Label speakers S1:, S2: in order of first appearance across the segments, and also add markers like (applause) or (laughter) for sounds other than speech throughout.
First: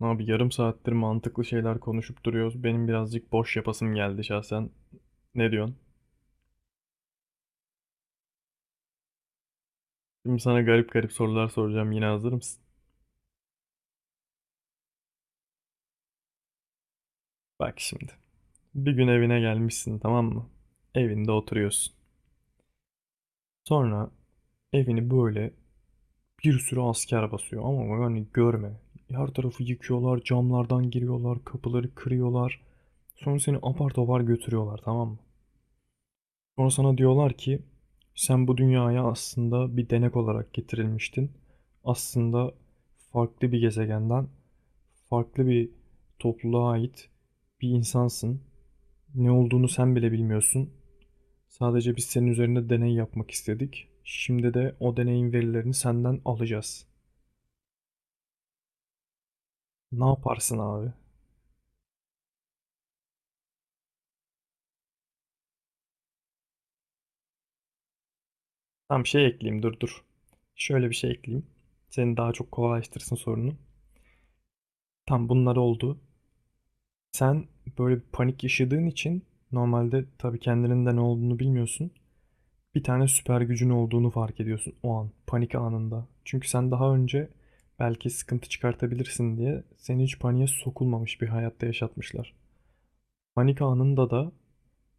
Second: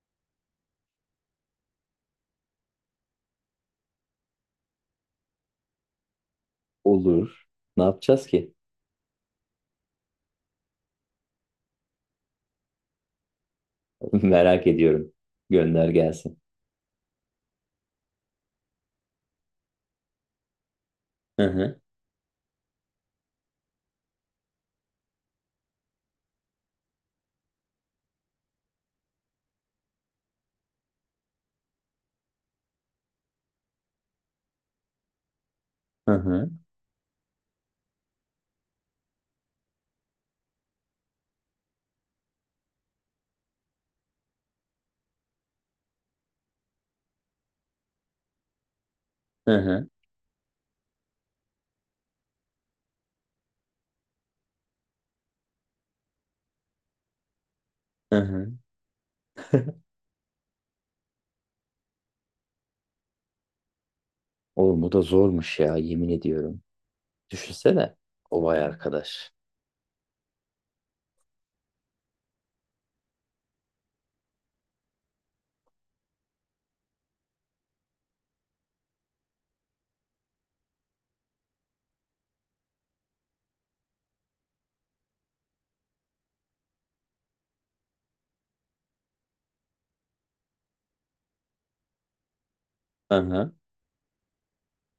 S1: Abi yarım saattir mantıklı şeyler konuşup duruyoruz. Benim birazcık boş yapasım geldi şahsen. Ne diyorsun?
S2: Olur. Ne yapacağız ki?
S1: Şimdi sana garip garip sorular soracağım. Yine hazır mısın?
S2: (laughs) Merak ediyorum. Gönder gelsin.
S1: Bak şimdi. Bir gün evine gelmişsin, tamam mı? Evinde
S2: Hı hı.
S1: oturuyorsun. Sonra evini böyle bir sürü asker basıyor ama yani görme. Her tarafı yıkıyorlar, camlardan giriyorlar, kapıları kırıyorlar. Sonra seni apar topar götürüyorlar, tamam mı?
S2: Hı hı.
S1: Sonra sana diyorlar ki sen bu dünyaya aslında bir denek olarak getirilmiştin. Aslında farklı bir gezegenden, farklı bir topluluğa ait bir insansın. Ne
S2: Hı
S1: olduğunu
S2: hı.
S1: sen bile bilmiyorsun. Sadece biz senin üzerinde deney yapmak istedik. Şimdi de o deneyin verilerini senden alacağız.
S2: Hı hı. (laughs)
S1: Ne yaparsın abi?
S2: Oğlum bu da zormuş ya yemin ediyorum. Düşünsene o vay
S1: Tam şey
S2: arkadaş.
S1: ekleyeyim, dur dur. Şöyle bir şey ekleyeyim. Seni daha çok kolaylaştırsın sorunu. Tam bunlar oldu. Sen böyle bir panik yaşadığın için normalde tabii kendinin de ne olduğunu bilmiyorsun. Bir tane süper gücün olduğunu fark ediyorsun o an, panik anında. Çünkü sen daha önce belki sıkıntı çıkartabilirsin diye seni hiç paniğe sokulmamış bir hayatta yaşatmışlar.
S2: Hı hı.
S1: Panik anında da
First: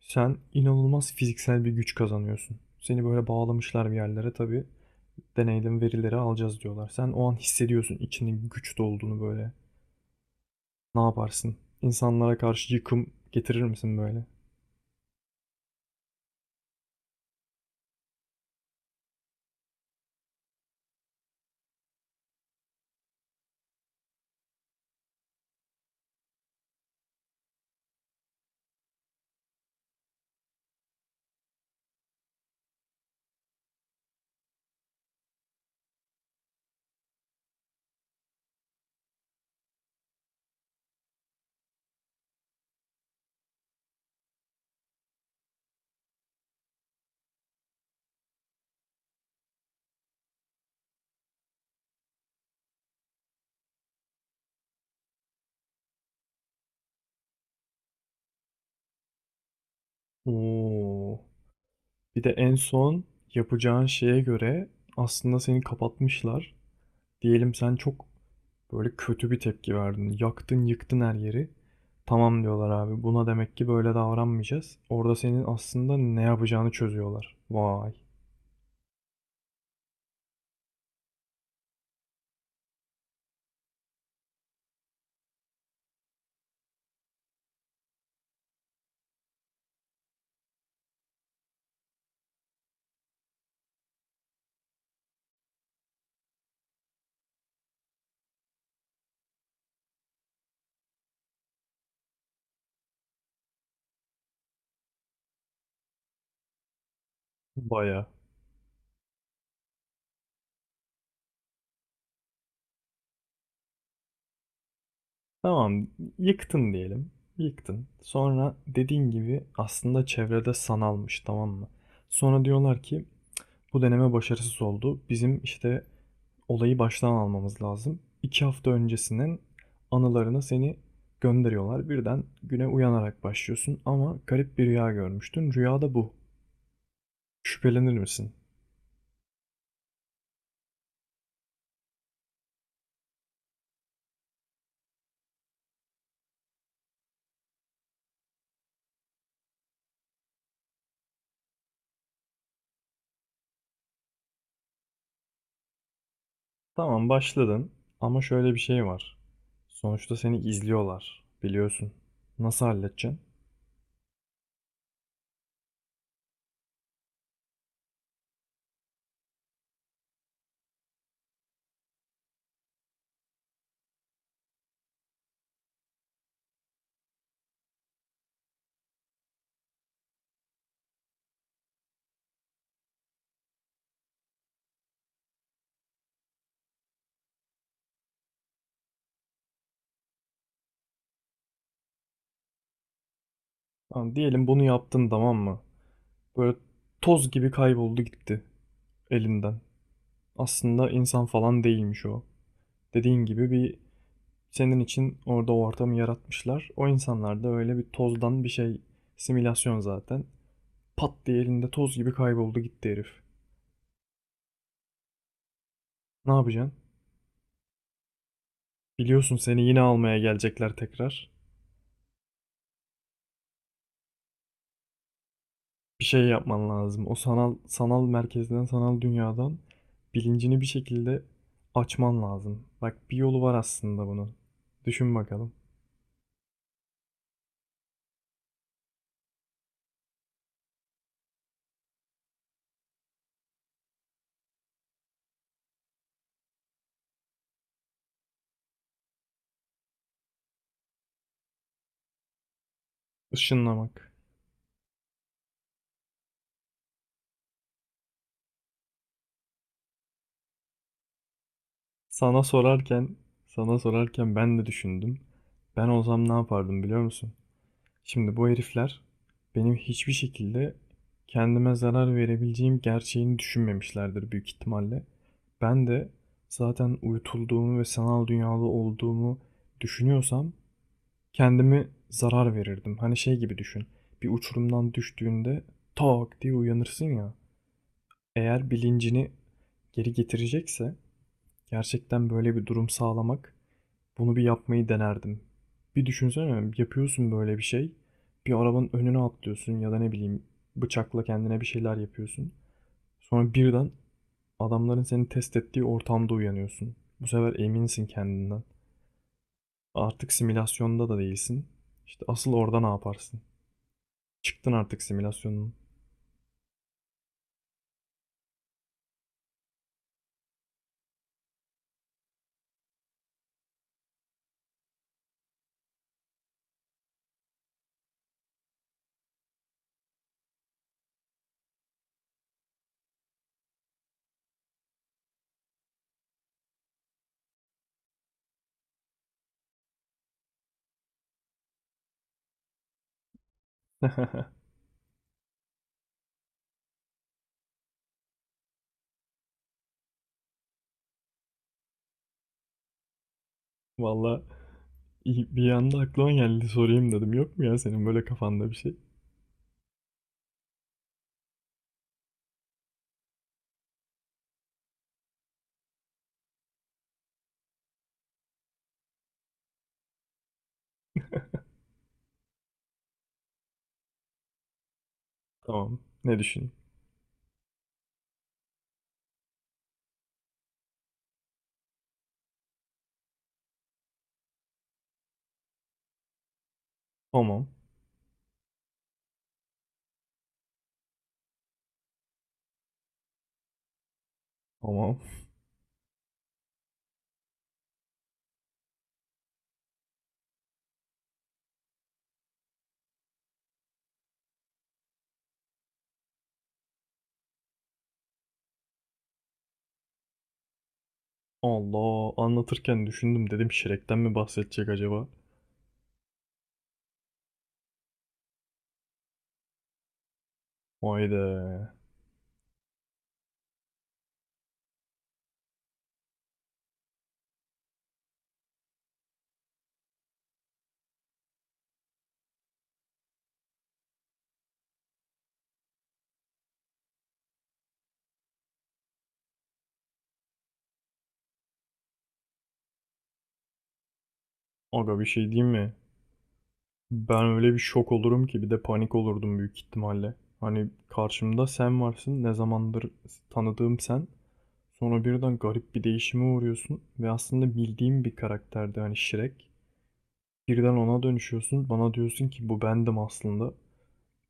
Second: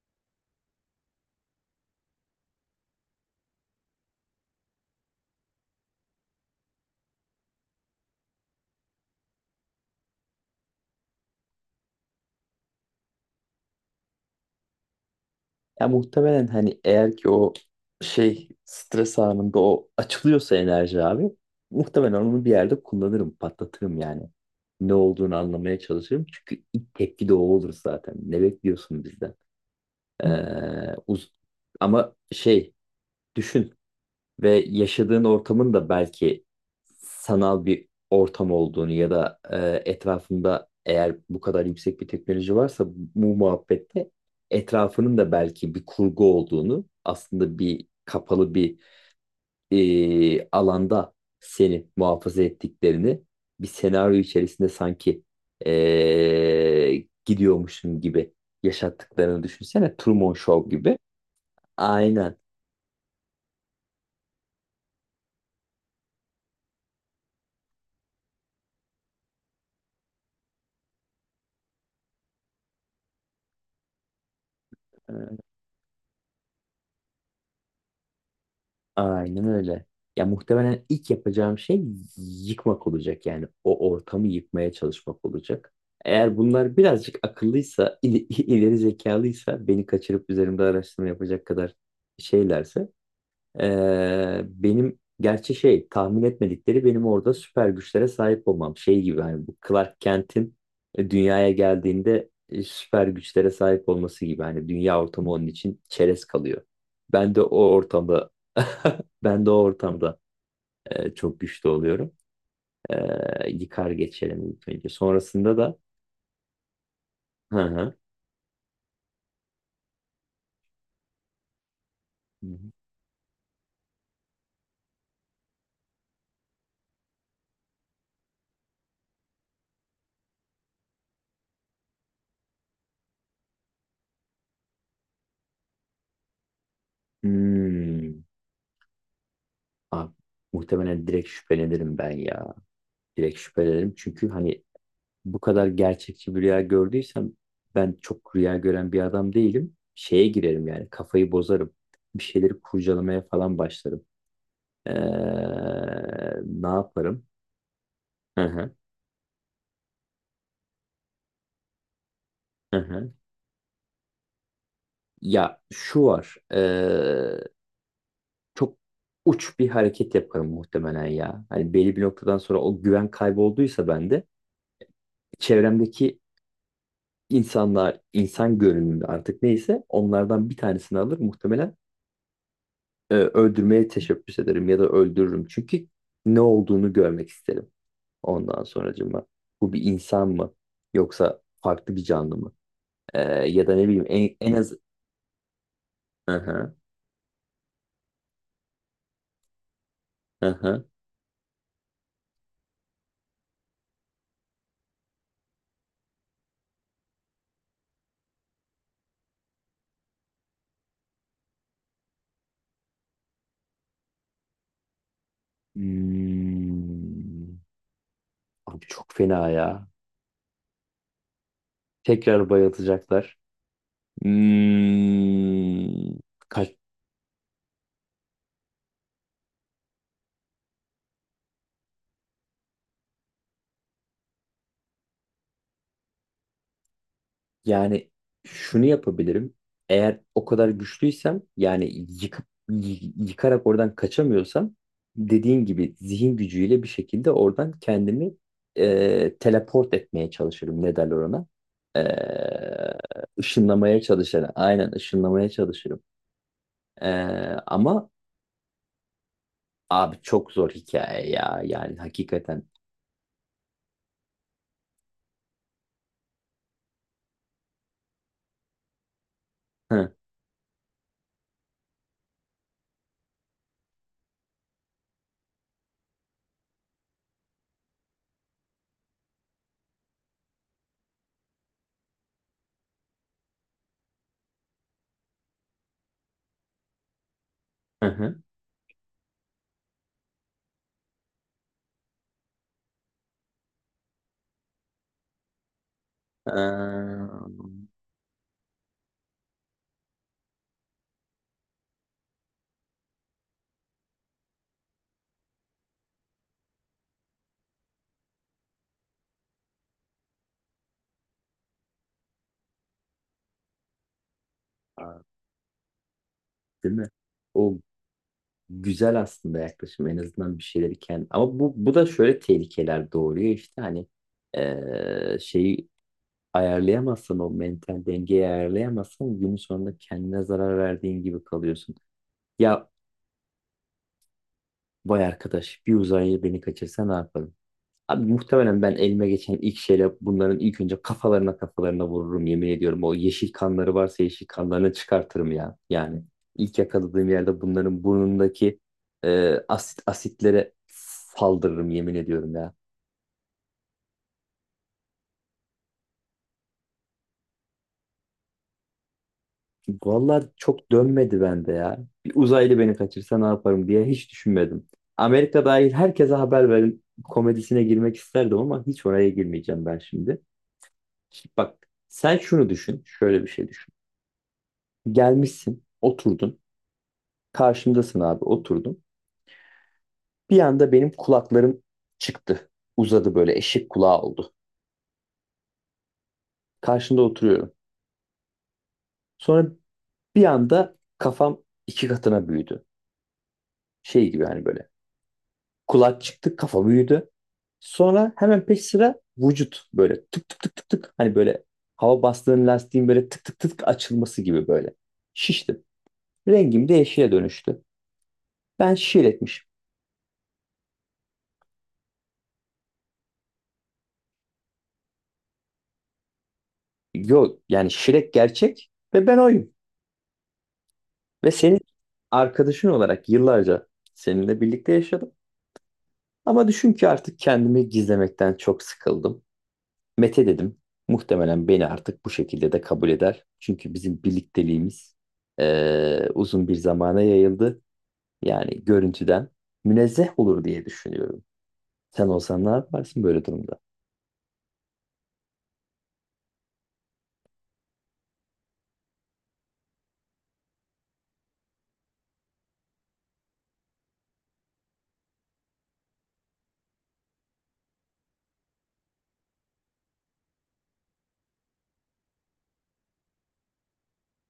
S1: sen inanılmaz fiziksel bir güç kazanıyorsun. Seni böyle bağlamışlar bir yerlere tabii. Deneyden verileri alacağız diyorlar. Sen o an hissediyorsun içinde güç dolduğunu böyle. Ne yaparsın? İnsanlara karşı yıkım getirir misin böyle?
S2: Ya muhtemelen hani eğer ki o şey stres anında o açılıyorsa enerji abi muhtemelen onu bir yerde kullanırım, patlatırım yani. Ne olduğunu anlamaya çalışırım. Çünkü ilk tepki de o olur zaten. Ne bekliyorsun bizden? Ee, uz- ama şey düşün. Ve yaşadığın ortamın da belki sanal bir ortam olduğunu ya da etrafında eğer bu kadar yüksek bir teknoloji varsa bu muhabbette etrafının da belki bir kurgu olduğunu aslında bir kapalı bir alanda seni muhafaza ettiklerini bir senaryo içerisinde sanki gidiyormuşsun gibi yaşattıklarını düşünsene Truman Show gibi.
S1: Oo. Bir de
S2: Aynen.
S1: en son yapacağın şeye göre aslında seni kapatmışlar. Diyelim sen çok böyle kötü bir tepki verdin. Yaktın, yıktın her yeri. Tamam diyorlar abi. Buna demek ki böyle davranmayacağız. Orada senin aslında ne yapacağını çözüyorlar. Vay.
S2: Aynen öyle. Ya muhtemelen ilk yapacağım şey yıkmak olacak yani o ortamı yıkmaya çalışmak olacak. Eğer bunlar birazcık akıllıysa, (laughs) ileri zekalıysa beni kaçırıp üzerimde araştırma yapacak kadar şeylerse benim gerçi şey tahmin etmedikleri benim orada süper güçlere sahip olmam. Şey gibi hani bu Clark Kent'in dünyaya geldiğinde süper güçlere sahip olması gibi hani dünya ortamı onun için çerez kalıyor. Ben de o
S1: Baya.
S2: ortamda (laughs) ben de o ortamda çok güçlü oluyorum. Yıkar geçerim ilk önce. Sonrasında da
S1: Tamam, yıktın diyelim.
S2: hı
S1: Yıktın.
S2: hı.
S1: Sonra dediğin gibi aslında çevrede sanalmış, tamam mı? Sonra diyorlar ki bu deneme başarısız oldu. Bizim işte olayı baştan almamız lazım. 2 hafta öncesinin anılarına seni gönderiyorlar. Birden güne uyanarak başlıyorsun ama garip bir rüya görmüştün. Rüya da bu. Şüphelenir
S2: Hmm.
S1: misin?
S2: Abi, muhtemelen direkt şüphelenirim ben ya. Direkt şüphelenirim çünkü hani bu kadar gerçekçi bir rüya gördüysem ben çok rüya gören bir adam değilim. Şeye girerim yani kafayı bozarım. Bir şeyleri kurcalamaya falan başlarım. Ee, ne
S1: Tamam
S2: yaparım?
S1: başladın ama
S2: Hı
S1: şöyle bir
S2: hı,
S1: şey var. Sonuçta seni izliyorlar. Biliyorsun. Nasıl
S2: hı hı.
S1: halledeceksin?
S2: Ya şu var. Çok uç bir hareket yaparım muhtemelen ya. Hani belli bir noktadan sonra o güven kaybolduysa bende çevremdeki insanlar, insan görünümü artık neyse onlardan bir tanesini alır muhtemelen öldürmeye teşebbüs ederim ya da öldürürüm. Çünkü ne olduğunu görmek isterim ondan sonracığıma. Bu bir insan mı yoksa farklı bir canlı mı? E, ya da ne bileyim
S1: Tamam, diyelim
S2: en
S1: bunu
S2: az...
S1: yaptın, tamam mı? Böyle
S2: Aha,
S1: toz gibi kayboldu gitti elinden.
S2: aha.
S1: Aslında insan falan değilmiş o. Dediğin gibi bir senin için orada o ortamı yaratmışlar. O insanlar da öyle bir tozdan bir şey, simülasyon zaten. Pat diye elinde toz gibi kayboldu gitti herif. Ne yapacaksın?
S2: Hmm. Abi çok
S1: Biliyorsun
S2: fena
S1: seni yine
S2: ya.
S1: almaya gelecekler tekrar.
S2: Tekrar bayıltacaklar.
S1: Bir
S2: Hmm.
S1: şey
S2: Kaç,
S1: yapman lazım. O sanal sanal merkezden, sanal dünyadan bilincini bir şekilde açman lazım. Bak bir yolu var aslında bunun. Düşün bakalım.
S2: yani şunu yapabilirim. Eğer o kadar güçlüysem yani yıkıp yıkarak oradan kaçamıyorsam dediğin gibi zihin gücüyle bir şekilde oradan kendimi teleport etmeye çalışırım. Ne derler ona? E, ışınlamaya
S1: Işınlamak.
S2: çalışırım. Aynen ışınlamaya çalışırım. E, ama abi çok zor hikaye ya. Yani
S1: Sana
S2: hakikaten.
S1: sorarken, sana sorarken, ben de düşündüm. Ben olsam ne yapardım biliyor musun? Şimdi bu herifler benim hiçbir
S2: Hı
S1: şekilde kendime zarar verebileceğim gerçeğini düşünmemişlerdir büyük ihtimalle. Ben de zaten uyutulduğumu ve sanal dünyalı olduğumu düşünüyorsam kendime zarar verirdim. Hani şey gibi düşün. Bir uçurumdan düştüğünde tak diye uyanırsın ya.
S2: hı. Hı.
S1: Eğer bilincini geri getirecekse gerçekten böyle bir durum sağlamak, bunu bir yapmayı denerdim. Bir
S2: Ee,
S1: düşünsene, yapıyorsun böyle bir şey. Bir arabanın önüne atlıyorsun ya da ne bileyim bıçakla kendine bir şeyler yapıyorsun. Sonra birden adamların seni test ettiği ortamda uyanıyorsun. Bu sefer eminsin kendinden. Artık simülasyonda da değilsin. İşte asıl orada ne yaparsın? Çıktın artık simülasyonun.
S2: değil mi? O güzel aslında yaklaşım en azından bir şeyleri kendi ama bu da şöyle tehlikeler doğuruyor işte hani şeyi ayarlayamazsan o mental dengeyi ayarlayamazsan günün sonunda kendine zarar verdiğin gibi kalıyorsun. Ya vay arkadaş bir uzaylı beni kaçırsa ne yaparım? Abi muhtemelen ben elime geçen ilk şeyle bunların ilk önce kafalarına kafalarına vururum yemin ediyorum. O yeşil kanları varsa yeşil
S1: (laughs)
S2: kanlarını çıkartırım ya. Yani ilk yakaladığım yerde bunların burnundaki asit asitlere saldırırım yemin ediyorum ya.
S1: Valla bir anda aklıma geldi sorayım dedim. Yok mu ya senin böyle kafanda bir şey?
S2: Vallahi çok dönmedi bende ya. Bir uzaylı beni kaçırsa ne yaparım diye hiç düşünmedim. Amerika dahil herkese haber verin komedisine girmek isterdim ama hiç oraya girmeyeceğim ben şimdi. Bak sen şunu düşün, şöyle bir şey düşün. Gelmişsin,
S1: Tamam. Ne
S2: oturdun.
S1: düşün?
S2: Karşımdasın abi, oturdum. Bir anda benim kulaklarım çıktı. Uzadı böyle eşek kulağı oldu. Karşında
S1: Tamam.
S2: oturuyorum. Sonra bir anda kafam iki katına büyüdü. Şey gibi hani böyle.
S1: Tamam.
S2: Kulak çıktı, kafa büyüdü. Sonra hemen peş sıra vücut böyle tık tık tık tık tık. Hani böyle hava bastığın lastiğin böyle tık tık tık açılması gibi böyle. Şiştim. Rengim de yeşile dönüştü. Ben şiir etmişim.
S1: Allah, anlatırken düşündüm dedim Shrek'ten mi bahsedecek acaba?
S2: Yok yani şirek gerçek ve ben oyum.
S1: Vay be.
S2: Ve senin arkadaşın olarak yıllarca seninle birlikte yaşadım. Ama düşün ki artık kendimi gizlemekten çok sıkıldım. Mete dedim. Muhtemelen beni artık bu şekilde de kabul eder. Çünkü bizim birlikteliğimiz uzun bir zamana yayıldı. Yani görüntüden münezzeh olur diye düşünüyorum. Sen olsan ne yaparsın böyle durumda?
S1: Aga bir şey diyeyim mi? Ben öyle bir şok olurum ki bir de panik olurdum büyük ihtimalle. Hani karşımda sen varsın, ne zamandır tanıdığım sen. Sonra birden garip bir değişime uğruyorsun ve aslında bildiğim bir karakterdi hani Shrek. Birden ona dönüşüyorsun, bana diyorsun ki bu bendim aslında.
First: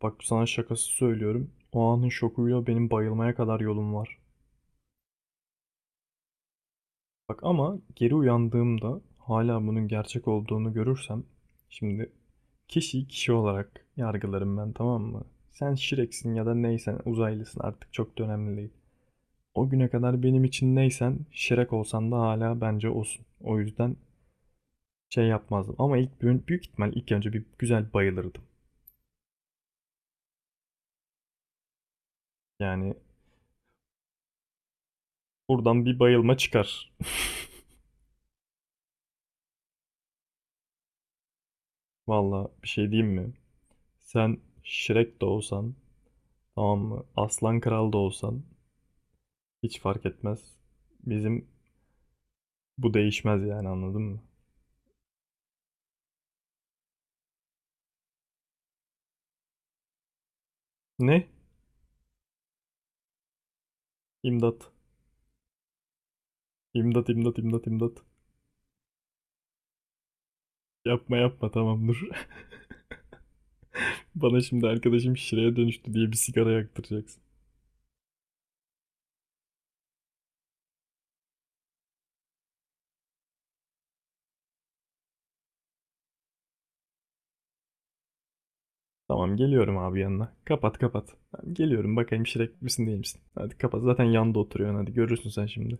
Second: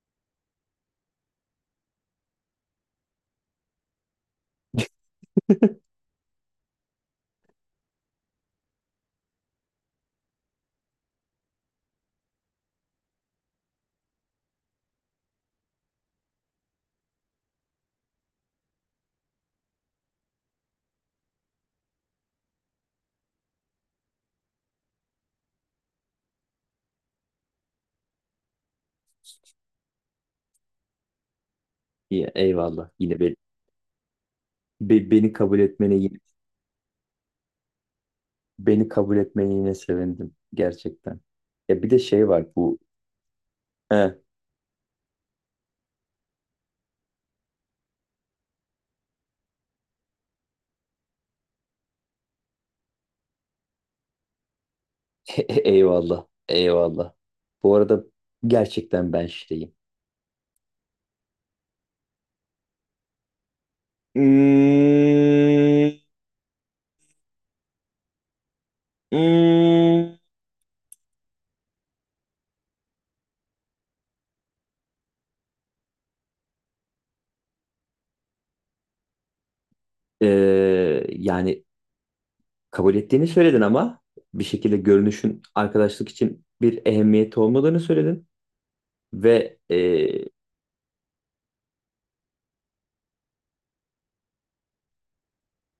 S1: Bak sana şakası söylüyorum. O anın şokuyla benim bayılmaya kadar yolum var.
S2: (laughs)
S1: Bak ama geri uyandığımda hala bunun gerçek olduğunu görürsem, şimdi kişiyi kişi olarak yargılarım ben, tamam mı? Sen Shrek'sin ya da neysen, uzaylısın, artık çok da önemli değil. O güne kadar benim için neysen, Shrek olsan da hala bence olsun. O yüzden şey yapmazdım ama ilk büyük, büyük ihtimal ilk önce bir güzel bayılırdım.
S2: İyi, eyvallah.
S1: Yani
S2: Yine beni kabul
S1: buradan
S2: etmene
S1: bir
S2: yine
S1: bayılma çıkar.
S2: beni kabul etmene yine sevindim gerçekten. Ya bir de
S1: (laughs)
S2: şey var
S1: Vallahi bir
S2: bu.
S1: şey diyeyim mi?
S2: He,
S1: Sen Shrek de olsan, tamam mı? Aslan Kral da olsan hiç fark etmez. Bizim bu değişmez yani, anladın mı?
S2: (laughs) eyvallah. Eyvallah. Bu arada gerçekten ben şeyim.
S1: Ne? İmdat.
S2: Hmm,
S1: İmdat, imdat, imdat, imdat.
S2: hmm.
S1: Yapma yapma tamam dur. (laughs) Bana şimdi arkadaşım şireye dönüştü diye bir sigara yaktıracaksın.
S2: Ee, yani kabul ettiğini söyledin ama bir şekilde görünüşün arkadaşlık için bir ehemmiyeti olmadığını söyledin
S1: Tamam
S2: ve
S1: geliyorum abi yanına. Kapat kapat. Tamam, geliyorum bakayım şirek misin değil misin? Hadi kapat, zaten yanda oturuyorsun, hadi görürsün sen şimdi.